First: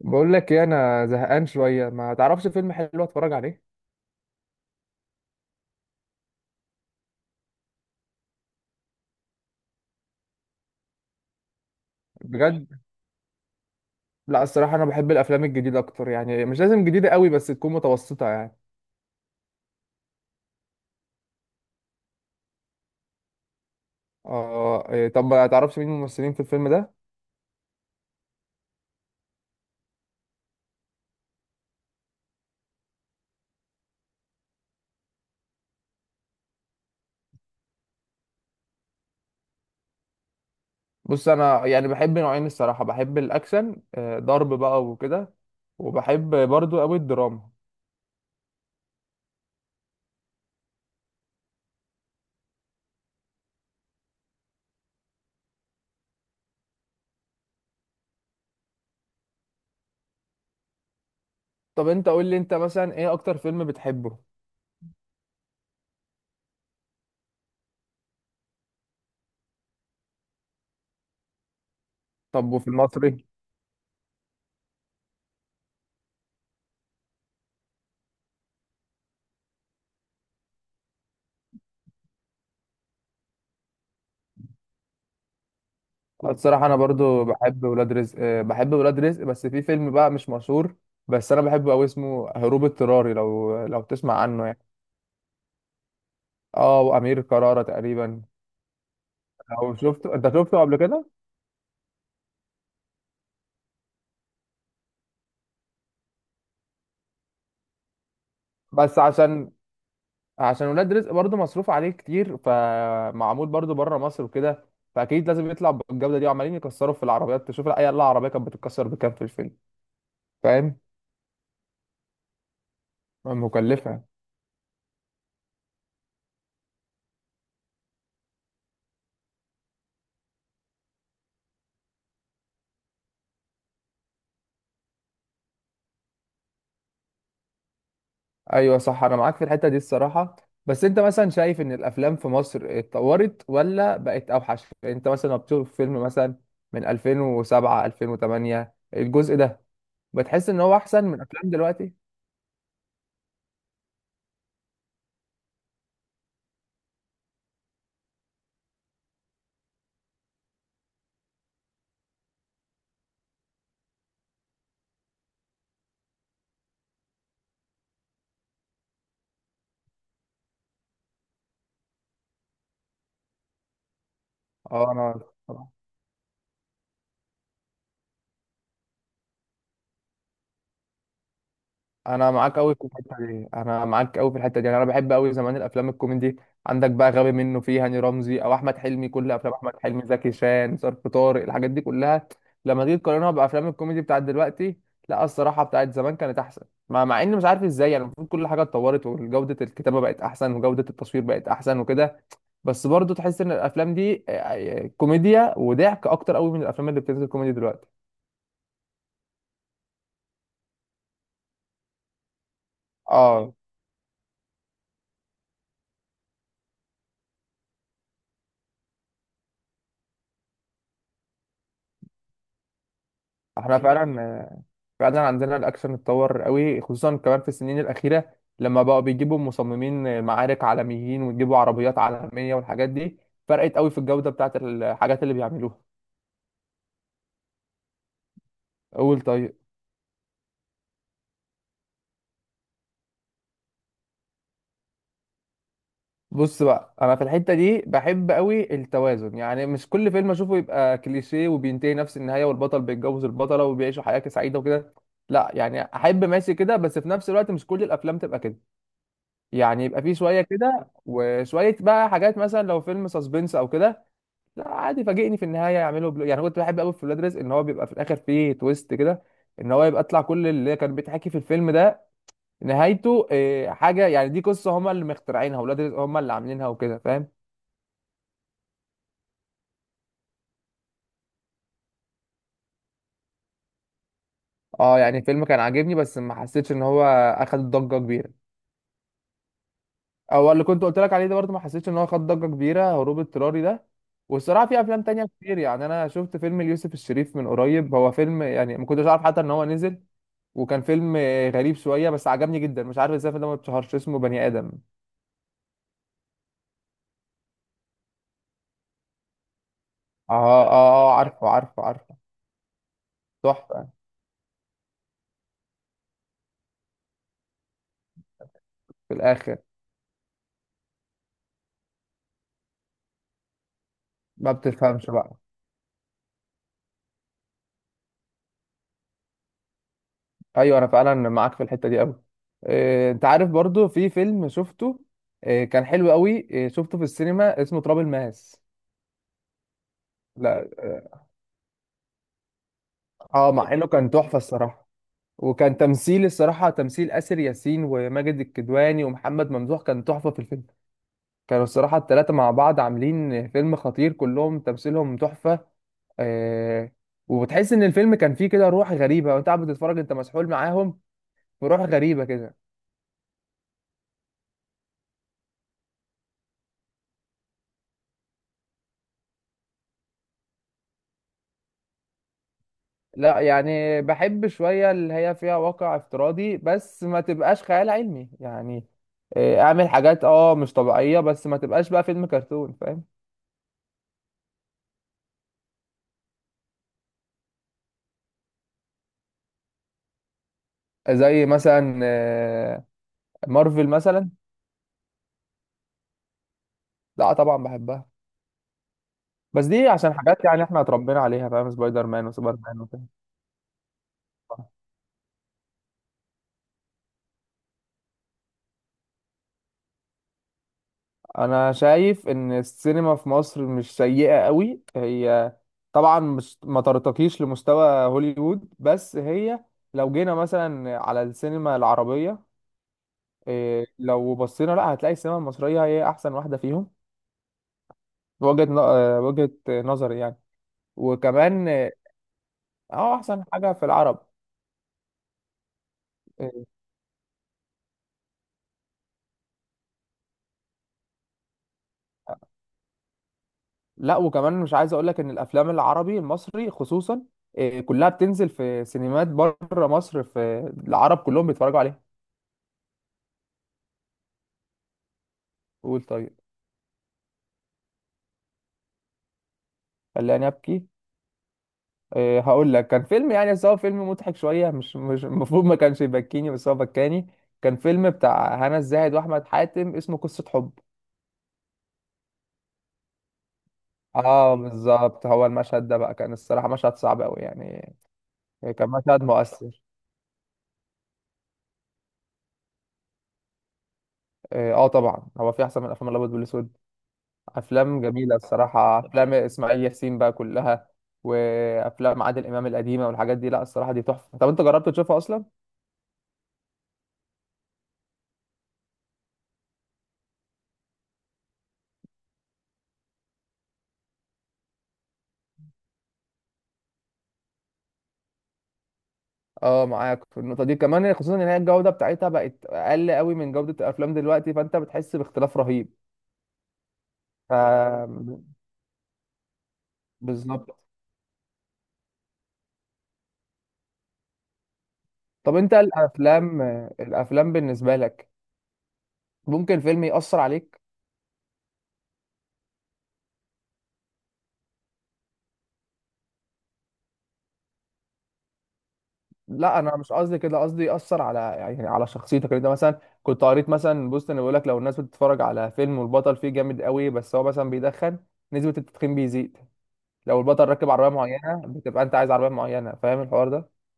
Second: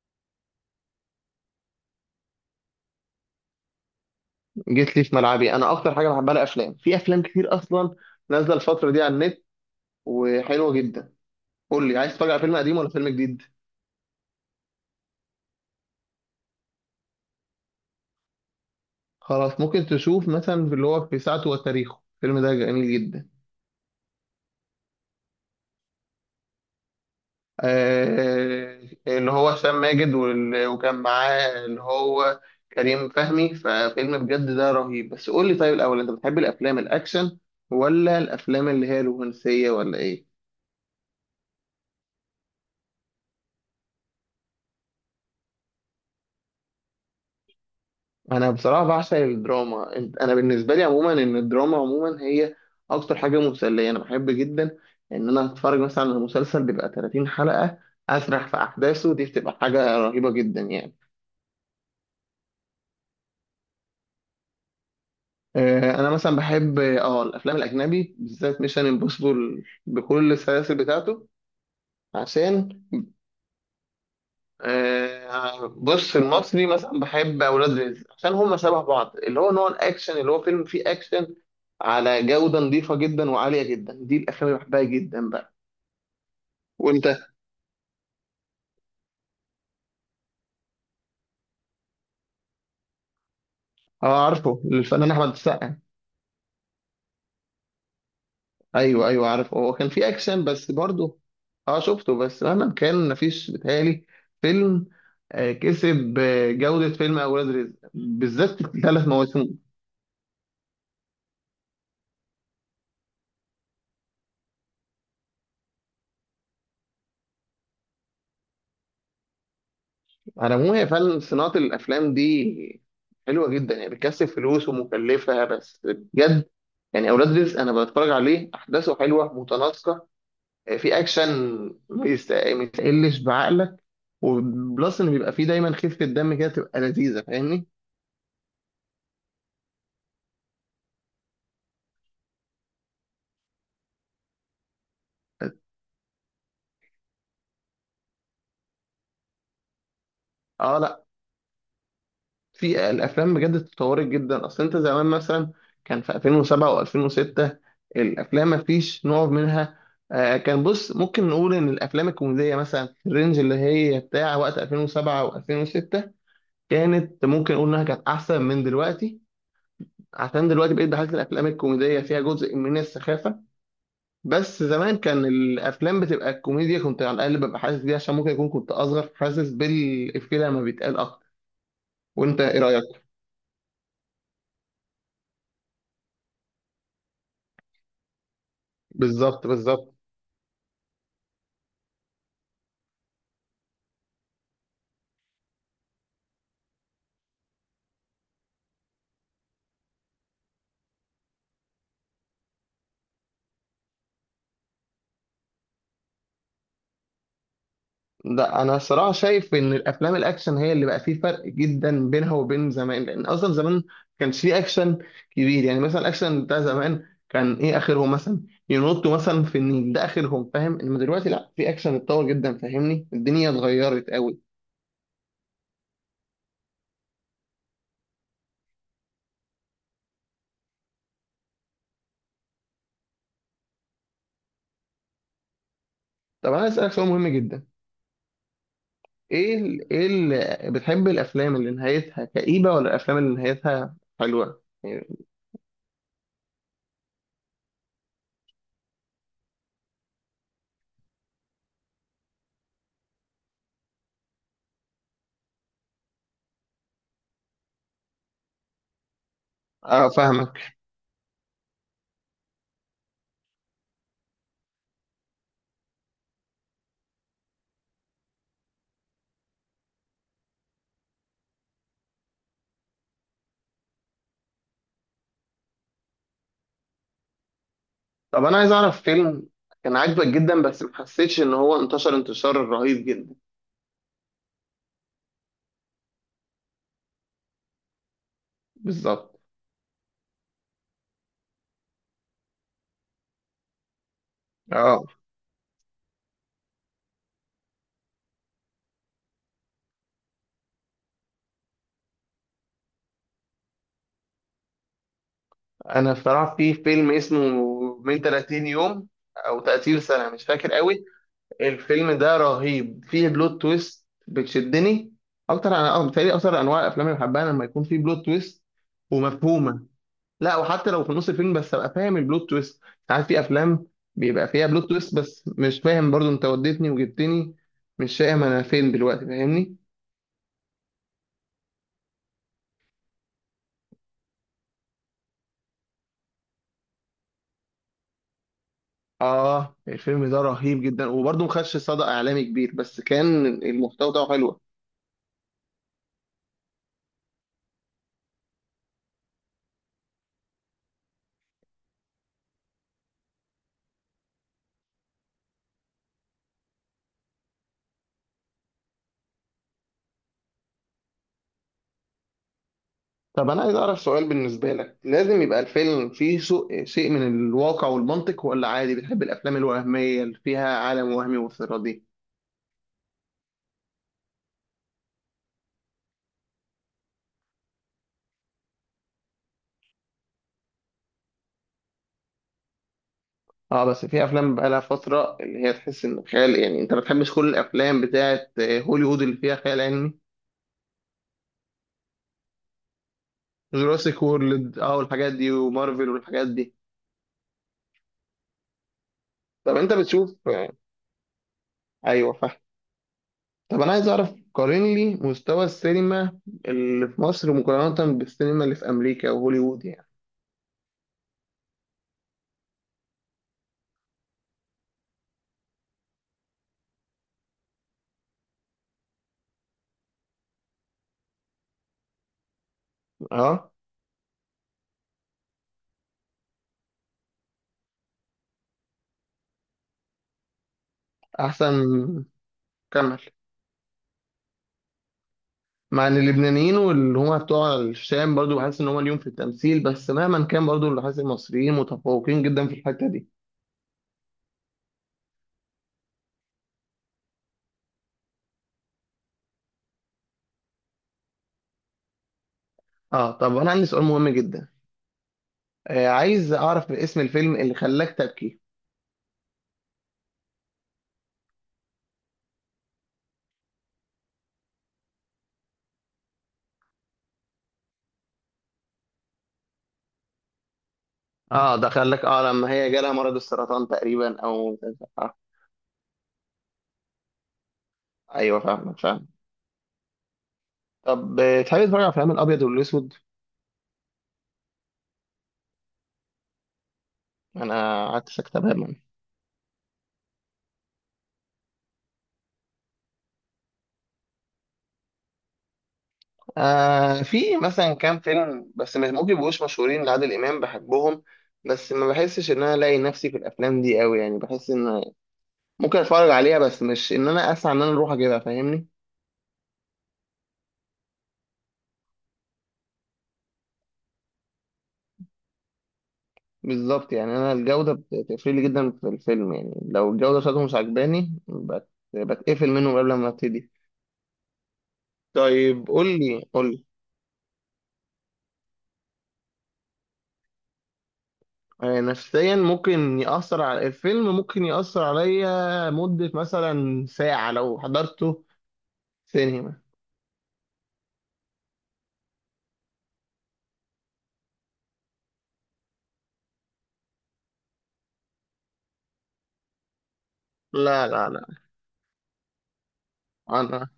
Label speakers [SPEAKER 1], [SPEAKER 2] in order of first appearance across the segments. [SPEAKER 1] بقول لك ايه، انا زهقان شويه، ما تعرفش فيلم حلو اتفرج عليه؟
[SPEAKER 2] جيت لي في ملعبي، انا اكتر حاجه بحبها الافلام. في افلام كتير اصلا نازله الفتره دي على النت وحلوه جدا. قول لي، عايز تتفرج على فيلم
[SPEAKER 1] بجد؟
[SPEAKER 2] قديم ولا فيلم جديد؟
[SPEAKER 1] لا، الصراحه انا بحب الافلام الجديده اكتر، يعني مش لازم جديده قوي بس تكون متوسطه يعني.
[SPEAKER 2] خلاص، ممكن تشوف مثلا في اللي هو في ساعته وتاريخه. الفيلم ده جميل جدا.
[SPEAKER 1] اه، إيه، طب ما تعرفش مين الممثلين في الفيلم ده؟
[SPEAKER 2] آه. اللي هو هشام ماجد وكان معاه اللي هو كريم فهمي. ففيلم بجد ده رهيب. بس قول لي طيب الاول، انت بتحب الافلام الاكشن ولا الافلام اللي هي الرومانسيه ولا ايه؟
[SPEAKER 1] بص، انا يعني بحب نوعين، الصراحه بحب الاكشن، ضرب بقى وكده. وبحب برضو قوي الدراما.
[SPEAKER 2] انا بصراحه بعشق الدراما. انا بالنسبه لي عموما ان الدراما عموما هي اكتر حاجه مسليه انا بحب جدا ان انا اتفرج مثلا على مسلسل بيبقى 30 حلقه، اسرح في احداثه. دي بتبقى حاجه رهيبه جدا يعني.
[SPEAKER 1] طب انت قول لي، انت مثلا ايه اكتر فيلم بتحبه؟
[SPEAKER 2] انا مثلا بحب اه الافلام الاجنبي، بالذات ميشن امبوسيبل بكل السلاسل بتاعته
[SPEAKER 1] طب وفي
[SPEAKER 2] عشان.
[SPEAKER 1] المصري؟
[SPEAKER 2] بص، المصري مثلا بحب اولاد رزق عشان هما شبه بعض اللي هو نوع الاكشن، اللي هو فيلم فيه اكشن على جودة نظيفة جدا وعالية جدا. دي الأفلام اللي بحبها جدا بقى.
[SPEAKER 1] أه، الصراحة أنا
[SPEAKER 2] وأنت؟
[SPEAKER 1] برضو بحب ولاد رزق، بحب ولاد رزق، بس في فيلم بقى مش مشهور. بس أنا بحبه أوي، اسمه هروب اضطراري، لو تسمع
[SPEAKER 2] أه،
[SPEAKER 1] عنه يعني.
[SPEAKER 2] عارفه الفنان أحمد السقا.
[SPEAKER 1] أه، وأمير كرارة تقريبا.
[SPEAKER 2] أيوه أيوه عارفه، هو
[SPEAKER 1] لو
[SPEAKER 2] كان في
[SPEAKER 1] شفته، أنت
[SPEAKER 2] أكشن
[SPEAKER 1] شفته
[SPEAKER 2] بس
[SPEAKER 1] قبل كده؟
[SPEAKER 2] برضه. أه شفته، بس مهما كان مفيش بيتهيألي فيلم كسب جودة فيلم أولاد رزق، بالذات
[SPEAKER 1] بس
[SPEAKER 2] ثلاث مواسم.
[SPEAKER 1] عشان ولاد رزق برضو مصروف عليه كتير، فمعمول برضو بره مصر وكده. فأكيد لازم يطلع بالجودة دي، وعمالين يكسروا في العربيات، تشوف أي عربية كانت بتتكسر بكام في الفيلم.
[SPEAKER 2] على العموم،
[SPEAKER 1] فاهم؟
[SPEAKER 2] هي فعلا صناعة الأفلام دي حلوة جدا يعني،
[SPEAKER 1] مكلفة.
[SPEAKER 2] بتكسب فلوس ومكلفة، بس بجد يعني أولاد رزق أنا بتفرج عليه أحداثه حلوة متناسقة، في اكشن ما يستقلش بعقلك، وبلس ان بيبقى فيه دايما خفه دم كده تبقى لذيذه، فاهمني؟
[SPEAKER 1] ايوه، صح، انا معاك في الحته دي الصراحه. بس انت مثلا شايف ان الافلام في مصر اتطورت ولا بقت اوحش؟ يعني انت مثلا لما بتشوف فيلم مثلا من 2007 2008، الجزء ده، بتحس ان هو
[SPEAKER 2] اه، لا،
[SPEAKER 1] احسن من افلام دلوقتي؟
[SPEAKER 2] في الافلام بجد اتطورت جدا. اصل انت زمان مثلا كان في 2007 و2006 الافلام ما فيش نوع منها. آه، كان بص، ممكن نقول ان الافلام الكوميديه مثلا في الرينج اللي هي بتاع وقت 2007 و2006 كانت، ممكن نقول انها كانت احسن من دلوقتي. عشان دلوقتي بقيت بحس الافلام الكوميديه فيها جزء من السخافه، بس
[SPEAKER 1] اه،
[SPEAKER 2] زمان
[SPEAKER 1] انا
[SPEAKER 2] كان الافلام بتبقى الكوميديا كنت على الاقل ببقى حاسس بيها، عشان ممكن يكون كنت اصغر فحاسس بالافيه لما بيتقال اكتر.
[SPEAKER 1] انا
[SPEAKER 2] وانت
[SPEAKER 1] معاك
[SPEAKER 2] ايه
[SPEAKER 1] قوي في
[SPEAKER 2] رايك؟
[SPEAKER 1] الحته دي، انا معاك قوي في الحته دي، يعني انا بحب قوي زمان الافلام الكوميدي. عندك بقى غبي منه، فيه هاني رمزي او احمد حلمي، كل
[SPEAKER 2] بالظبط
[SPEAKER 1] افلام احمد
[SPEAKER 2] بالظبط.
[SPEAKER 1] حلمي، زكي شان، ظرف طارق، الحاجات دي كلها. لما تيجي تقارنها بافلام الكوميدي بتاعت دلوقتي، لا الصراحه بتاعت زمان كانت احسن. مع اني مش عارف ازاي يعني، المفروض كل حاجه اتطورت، وجوده الكتابه بقت احسن، وجوده التصوير بقت احسن وكده. بس برضه تحس ان الافلام دي كوميديا وضحك اكتر قوي من الافلام اللي بتنزل كوميدي دلوقتي.
[SPEAKER 2] لا، انا الصراحه شايف ان الافلام الاكشن هي اللي بقى فيه فرق جدا بينها وبين زمان، لان اصلا
[SPEAKER 1] اه،
[SPEAKER 2] زمان ما كانش فيه اكشن كبير. يعني مثلا الاكشن بتاع زمان كان ايه اخرهم؟ مثلا ينطوا مثلا في النيل، ده اخرهم، فاهم؟ انما دلوقتي لا، في اكشن اتطور جدا، فاهمني؟ الدنيا
[SPEAKER 1] احنا
[SPEAKER 2] اتغيرت قوي.
[SPEAKER 1] فعلا فعلا عندنا الاكشن اتطور قوي، خصوصا كمان في السنين الاخيره لما بقوا بيجيبوا مصممين معارك عالميين ويجيبوا عربيات عالميه والحاجات دي. فرقت قوي في الجوده بتاعت الحاجات اللي بيعملوها.
[SPEAKER 2] طب انا اسالك سؤال مهم جدا،
[SPEAKER 1] قول طيب.
[SPEAKER 2] ايه اللي، بتحب الافلام اللي نهايتها كئيبه ولا الافلام اللي نهايتها حلوه يعني؟
[SPEAKER 1] بص بقى، انا في الحته دي بحب قوي التوازن، يعني مش كل فيلم اشوفه يبقى كليشيه وبينتهي نفس النهايه، والبطل بيتجوز البطله وبيعيشوا حياه سعيده وكده. لا، يعني احب ماشي كده، بس في نفس الوقت مش كل الافلام تبقى كده. يعني يبقى
[SPEAKER 2] اه
[SPEAKER 1] في شويه
[SPEAKER 2] فاهمك.
[SPEAKER 1] كده وشويه بقى حاجات، مثلا لو فيلم سسبنس او كده. لا، عادي فاجئني في النهايه، يعملوا يعني كنت بحب قوي في ولاد رزق ان هو بيبقى في الاخر فيه تويست كده. ان هو يبقى طلع كل اللي كان بيتحكي في الفيلم ده، نهايته إيه حاجه، يعني دي قصه هما اللي مخترعينها، ولاد رزق هما اللي عاملينها وكده، فاهم؟
[SPEAKER 2] طب انا عايز اعرف فيلم كان عاجبك جدا بس ما حسيتش ان هو انتشر انتشار رهيب جدا.
[SPEAKER 1] اه، يعني الفيلم كان عاجبني، بس ما حسيتش ان هو اخد ضجه كبيره.
[SPEAKER 2] بالظبط.
[SPEAKER 1] هو اللي كنت قلت لك عليه ده برضه ما حسيتش ان هو خد ضجه كبيره، هروب اضطراري ده. والصراحه في افلام
[SPEAKER 2] اه،
[SPEAKER 1] تانية كتير، يعني انا شفت فيلم ليوسف الشريف من قريب، هو فيلم يعني ما كنتش عارف حتى ان هو نزل. وكان فيلم غريب شويه، بس عجبني جدا، مش عارف ازاي الفيلم ده ما اتشهرش، اسمه بني ادم.
[SPEAKER 2] انا بصراحه في فيلم اسمه من 30 يوم او 30 سنه،
[SPEAKER 1] اه،
[SPEAKER 2] مش
[SPEAKER 1] اه،
[SPEAKER 2] فاكر قوي.
[SPEAKER 1] اه، آه، عارفه، عارفه،
[SPEAKER 2] الفيلم
[SPEAKER 1] عارفه.
[SPEAKER 2] ده رهيب فيه بلوت
[SPEAKER 1] تحفه.
[SPEAKER 2] تويست بتشدني اكتر. انا اه بتهيألي اكتر انواع الافلام اللي بحبها لما يكون فيه بلوت تويست
[SPEAKER 1] في الاخر.
[SPEAKER 2] ومفهومه. لا، وحتى لو في نص الفيلم، بس ابقى فاهم البلوت تويست. ساعات في افلام بيبقى
[SPEAKER 1] ما
[SPEAKER 2] فيها بلوت
[SPEAKER 1] بتفهمش
[SPEAKER 2] تويست
[SPEAKER 1] بقى.
[SPEAKER 2] بس مش فاهم، برضو انت وديتني وجبتني، مش فاهم انا فين دلوقتي، فاهمني؟
[SPEAKER 1] ايوه، انا فعلا معاك في الحته دي قوي. انت عارف برضه في فيلم شفته، كان حلو قوي، شفته في السينما، اسمه تراب الماس.
[SPEAKER 2] اه، الفيلم ده
[SPEAKER 1] لا.
[SPEAKER 2] رهيب جدا، وبرضو ما خدش صدى اعلامي كبير، بس كان
[SPEAKER 1] اه، مع انه
[SPEAKER 2] المحتوى
[SPEAKER 1] كان
[SPEAKER 2] بتاعه
[SPEAKER 1] تحفه
[SPEAKER 2] حلو.
[SPEAKER 1] الصراحه. وكان تمثيل الصراحه، تمثيل آسر ياسين وماجد الكدواني ومحمد ممدوح، كان تحفه في الفيلم. كانوا الصراحه الثلاثه مع بعض عاملين فيلم خطير، كلهم تمثيلهم تحفه. آه. وبتحس ان الفيلم كان فيه كده روح غريبه، وانت قاعد بتتفرج انت مسحول معاهم. في روح غريبه كده.
[SPEAKER 2] طب انا عايز اعرف سؤال بالنسبه لك، لازم يبقى الفيلم فيه شيء من الواقع والمنطق ولا عادي بتحب الافلام الوهميه اللي فيها عالم وهمي وافتراضي؟
[SPEAKER 1] لا، يعني بحب شويه اللي هي فيها واقع افتراضي، بس ما تبقاش خيال علمي يعني. اعمل حاجات مش طبيعيه، بس ما تبقاش بقى فيلم كرتون، فاهم؟
[SPEAKER 2] اه، بس في افلام بقى لها فتره اللي هي تحس ان خيال، يعني انت ما بتحبش كل الافلام بتاعه هوليوود اللي فيها خيال علمي؟
[SPEAKER 1] زي مثلا مارفل
[SPEAKER 2] جوراسيك
[SPEAKER 1] مثلا.
[SPEAKER 2] وورلد اه والحاجات دي، ومارفل والحاجات دي.
[SPEAKER 1] لا، طبعا بحبها. بس
[SPEAKER 2] طب
[SPEAKER 1] دي
[SPEAKER 2] انت
[SPEAKER 1] عشان
[SPEAKER 2] بتشوف
[SPEAKER 1] حاجات يعني
[SPEAKER 2] آه.
[SPEAKER 1] احنا اتربينا عليها، فاهم؟ سبايدر مان
[SPEAKER 2] ايوه فاهم.
[SPEAKER 1] وسوبر مان وكده.
[SPEAKER 2] طب انا عايز اعرف، قارن لي مستوى السينما اللي في مصر مقارنه بالسينما اللي في امريكا وهوليوود يعني.
[SPEAKER 1] انا شايف ان السينما في مصر مش سيئة قوي، هي طبعا مش ما ترتقيش لمستوى هوليوود، بس هي لو جينا مثلا على السينما العربية،
[SPEAKER 2] اه.
[SPEAKER 1] لو بصينا لا هتلاقي السينما المصرية هي احسن واحدة فيهم. وجهة ن- آه، وجهة نظري يعني. وكمان،
[SPEAKER 2] احسن.
[SPEAKER 1] اه. أه،
[SPEAKER 2] كمل.
[SPEAKER 1] احسن حاجة في العرب.
[SPEAKER 2] مع ان اللبنانيين واللي هم بتوع الشام برضو بحس ان هم ليهم في التمثيل، بس مهما كان برضو اللي حاسس المصريين متفوقين جدا في الحته دي.
[SPEAKER 1] لا، وكمان مش عايز اقول لك ان الافلام العربي المصري خصوصا كلها بتنزل في سينمات بره مصر، في العرب كلهم بيتفرجوا عليها.
[SPEAKER 2] اه. طب انا عندي سؤال مهم جدا،
[SPEAKER 1] قول
[SPEAKER 2] آه،
[SPEAKER 1] طيب.
[SPEAKER 2] عايز اعرف اسم الفيلم اللي خلاك تبكي.
[SPEAKER 1] خلاني ابكي؟ هقول لك كان فيلم يعني، بس هو فيلم مضحك شويه، مش المفروض ما كانش يبكيني، بس هو بكاني. كان فيلم بتاع هنا الزاهد واحمد حاتم، اسمه قصه حب.
[SPEAKER 2] اه ده خلاك، اه لما هي جالها مرض السرطان تقريبا
[SPEAKER 1] اه،
[SPEAKER 2] او.
[SPEAKER 1] بالظبط،
[SPEAKER 2] آه.
[SPEAKER 1] هو المشهد ده بقى كان الصراحه مشهد صعب قوي يعني.
[SPEAKER 2] ايوه
[SPEAKER 1] كان
[SPEAKER 2] فاهمك
[SPEAKER 1] مشهد
[SPEAKER 2] فاهم.
[SPEAKER 1] مؤثر.
[SPEAKER 2] طب تحب تتفرج على افلام الابيض والاسود؟
[SPEAKER 1] اه، آه، طبعا هو في احسن من افلام الابيض والاسود. افلام
[SPEAKER 2] انا قعدت
[SPEAKER 1] جميله
[SPEAKER 2] ساكت تماما.
[SPEAKER 1] الصراحه، افلام اسماعيل ياسين بقى كلها، وافلام عادل امام القديمه والحاجات دي، لا الصراحه دي تحفه، طب انت جربت تشوفها اصلا؟
[SPEAKER 2] آه، في مثلا كام فيلم بس مش ممكن يبقوش مشهورين لعادل امام بحبهم، بس ما بحسش ان انا الاقي نفسي في الافلام دي قوي، يعني بحس ان ممكن اتفرج عليها بس مش ان انا اسعى ان انا اروح اجيبها، فاهمني؟
[SPEAKER 1] اه، معاك في النقطه دي كمان، خصوصا ان هي الجوده بتاعتها بقت اقل قوي من جوده الافلام دلوقتي، فانت بتحس باختلاف رهيب.
[SPEAKER 2] بالظبط، يعني انا
[SPEAKER 1] ف...
[SPEAKER 2] الجوده بتفرق لي جدا في الفيلم، يعني لو الجوده بتاعته
[SPEAKER 1] بالظبط.
[SPEAKER 2] مش عجباني بت... بتقفل منه قبل ما ابتدي.
[SPEAKER 1] طب انت،
[SPEAKER 2] طيب، قول لي
[SPEAKER 1] الافلام
[SPEAKER 2] قول لي.
[SPEAKER 1] الافلام بالنسبه لك، ممكن فيلم يأثر عليك؟
[SPEAKER 2] نفسيا ممكن يأثر على الفيلم، ممكن يأثر عليا مدة مثلا ساعة لو حضرته
[SPEAKER 1] لا،
[SPEAKER 2] سينما.
[SPEAKER 1] انا مش قصدي كده، قصدي ياثر على، يعني على شخصيتك، يعني انت مثلا كنت قريت مثلا بوست انه بيقول لك لو الناس بتتفرج على فيلم والبطل فيه جامد قوي بس هو مثلا بيدخن، نسبه التدخين بيزيد. لو البطل راكب
[SPEAKER 2] لا
[SPEAKER 1] عربيه
[SPEAKER 2] لا لا.
[SPEAKER 1] معينه، بتبقى انت عايز عربيه معينه، فاهم الحوار ده؟
[SPEAKER 2] انا،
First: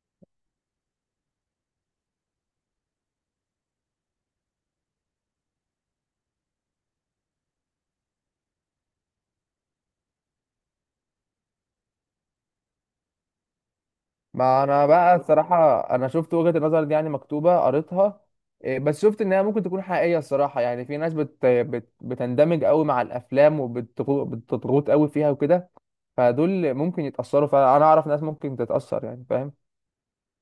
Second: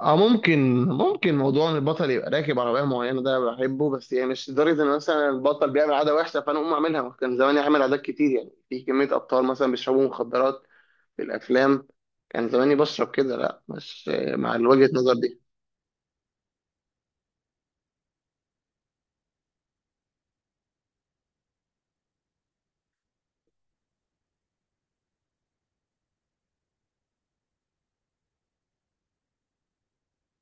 [SPEAKER 2] اه ممكن ممكن موضوع ان البطل يبقى راكب عربية معينة ده بحبه، بس يعني مش لدرجة ان مثلا البطل بيعمل عادة وحشة فانا اقوم اعملها. كان زمان يعمل عادات كتير، يعني في كمية ابطال مثلا بيشربوا مخدرات بالافلام، كان زماني بشرب كده؟ لا، مش مع
[SPEAKER 1] ما
[SPEAKER 2] وجهة
[SPEAKER 1] انا
[SPEAKER 2] النظر
[SPEAKER 1] بقى
[SPEAKER 2] دي.
[SPEAKER 1] الصراحه انا شفت وجهه النظر دي يعني مكتوبه قريتها. بس شفت انها ممكن تكون حقيقيه الصراحه، يعني في ناس بتندمج قوي مع الافلام، وبتضغط قوي فيها وكده. فدول ممكن يتاثروا، فانا اعرف ناس ممكن تتاثر يعني، فاهم؟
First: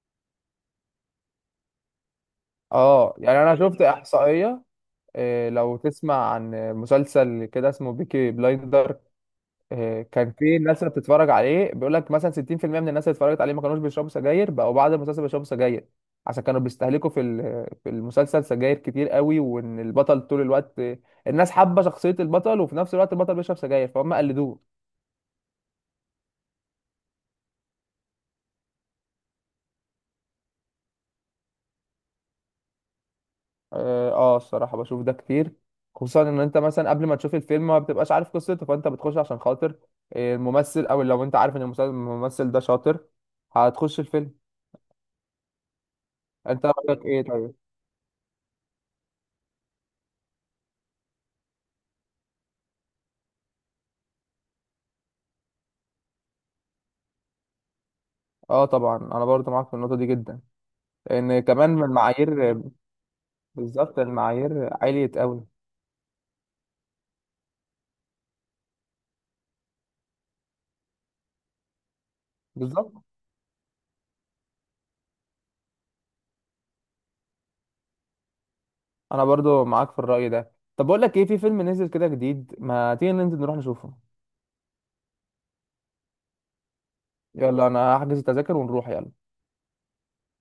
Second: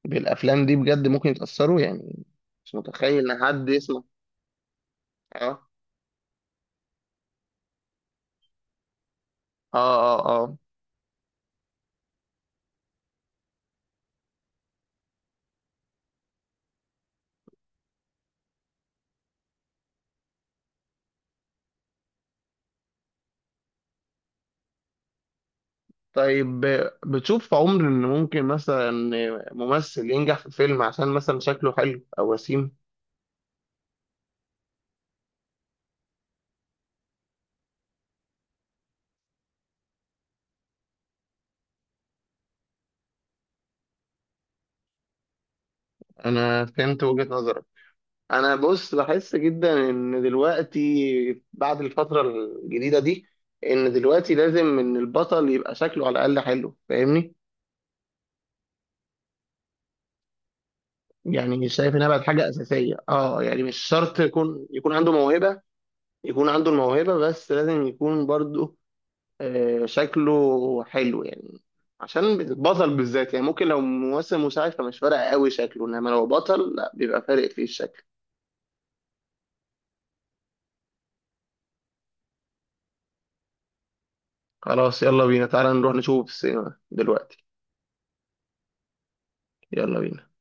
[SPEAKER 2] بالافلام دي بجد ممكن يتاثروا يعني؟ مش
[SPEAKER 1] اه،
[SPEAKER 2] متخيل
[SPEAKER 1] يعني
[SPEAKER 2] ان
[SPEAKER 1] انا
[SPEAKER 2] حد
[SPEAKER 1] شفت
[SPEAKER 2] يسمع.
[SPEAKER 1] احصائيه،
[SPEAKER 2] اه
[SPEAKER 1] لو تسمع عن مسلسل كده اسمه بيكي بلايندر.
[SPEAKER 2] اه اه
[SPEAKER 1] كان
[SPEAKER 2] اه.
[SPEAKER 1] في ناس اللي بتتفرج عليه بيقول لك مثلا 60% من الناس اللي اتفرجت عليه ما كانوش بيشربوا سجاير، بقوا بعد المسلسل بيشربوا سجاير. عشان كانوا بيستهلكوا في المسلسل سجاير كتير قوي، وان البطل طول الوقت، الناس حابه شخصيه البطل، وفي نفس الوقت البطل بيشرب سجاير، فهم قلدوه.
[SPEAKER 2] طيب بتشوف في عمر ان ممكن مثلا ممثل ينجح في فيلم عشان مثلا شكله حلو او وسيم؟
[SPEAKER 1] اه، الصراحه بشوف ده كتير. خصوصا ان انت مثلا قبل ما تشوف الفيلم ما بتبقاش عارف قصته، فانت بتخش عشان خاطر الممثل، او لو انت عارف ان الممثل ده شاطر، هتخش الفيلم.
[SPEAKER 2] انا
[SPEAKER 1] انت
[SPEAKER 2] فهمت
[SPEAKER 1] رايك ايه
[SPEAKER 2] وجهة
[SPEAKER 1] طيب؟
[SPEAKER 2] نظرك. انا بص بحس جدا ان دلوقتي بعد الفترة الجديدة دي ان دلوقتي لازم ان البطل يبقى شكله على الاقل حلو، فاهمني؟
[SPEAKER 1] اه، طبعا انا برضه معاك في النقطه دي جدا، لان
[SPEAKER 2] يعني
[SPEAKER 1] كمان من
[SPEAKER 2] شايف انها بقت حاجه
[SPEAKER 1] المعايير.
[SPEAKER 2] اساسيه، اه يعني مش
[SPEAKER 1] بالظبط،
[SPEAKER 2] شرط يكون
[SPEAKER 1] المعايير
[SPEAKER 2] يكون
[SPEAKER 1] عاليه
[SPEAKER 2] عنده
[SPEAKER 1] قوي.
[SPEAKER 2] موهبه، يكون عنده الموهبه بس لازم يكون برضه شكله حلو يعني. عشان
[SPEAKER 1] بالظبط،
[SPEAKER 2] البطل بالذات يعني، ممكن لو ممثل مساعد فمش فارق قوي شكله، انما لو بطل لا، بيبقى فارق فيه الشكل.
[SPEAKER 1] انا برضه معاك في الراي ده. طب بقول لك ايه، في فيلم نزل كده جديد، ما تيجي ننزل نروح نشوفه؟
[SPEAKER 2] خلاص يلا بينا، تعالى نروح نشوفه في السينما دلوقتي.
[SPEAKER 1] يلا، انا هحجز التذاكر ونروح، يلا.
[SPEAKER 2] يلا بينا.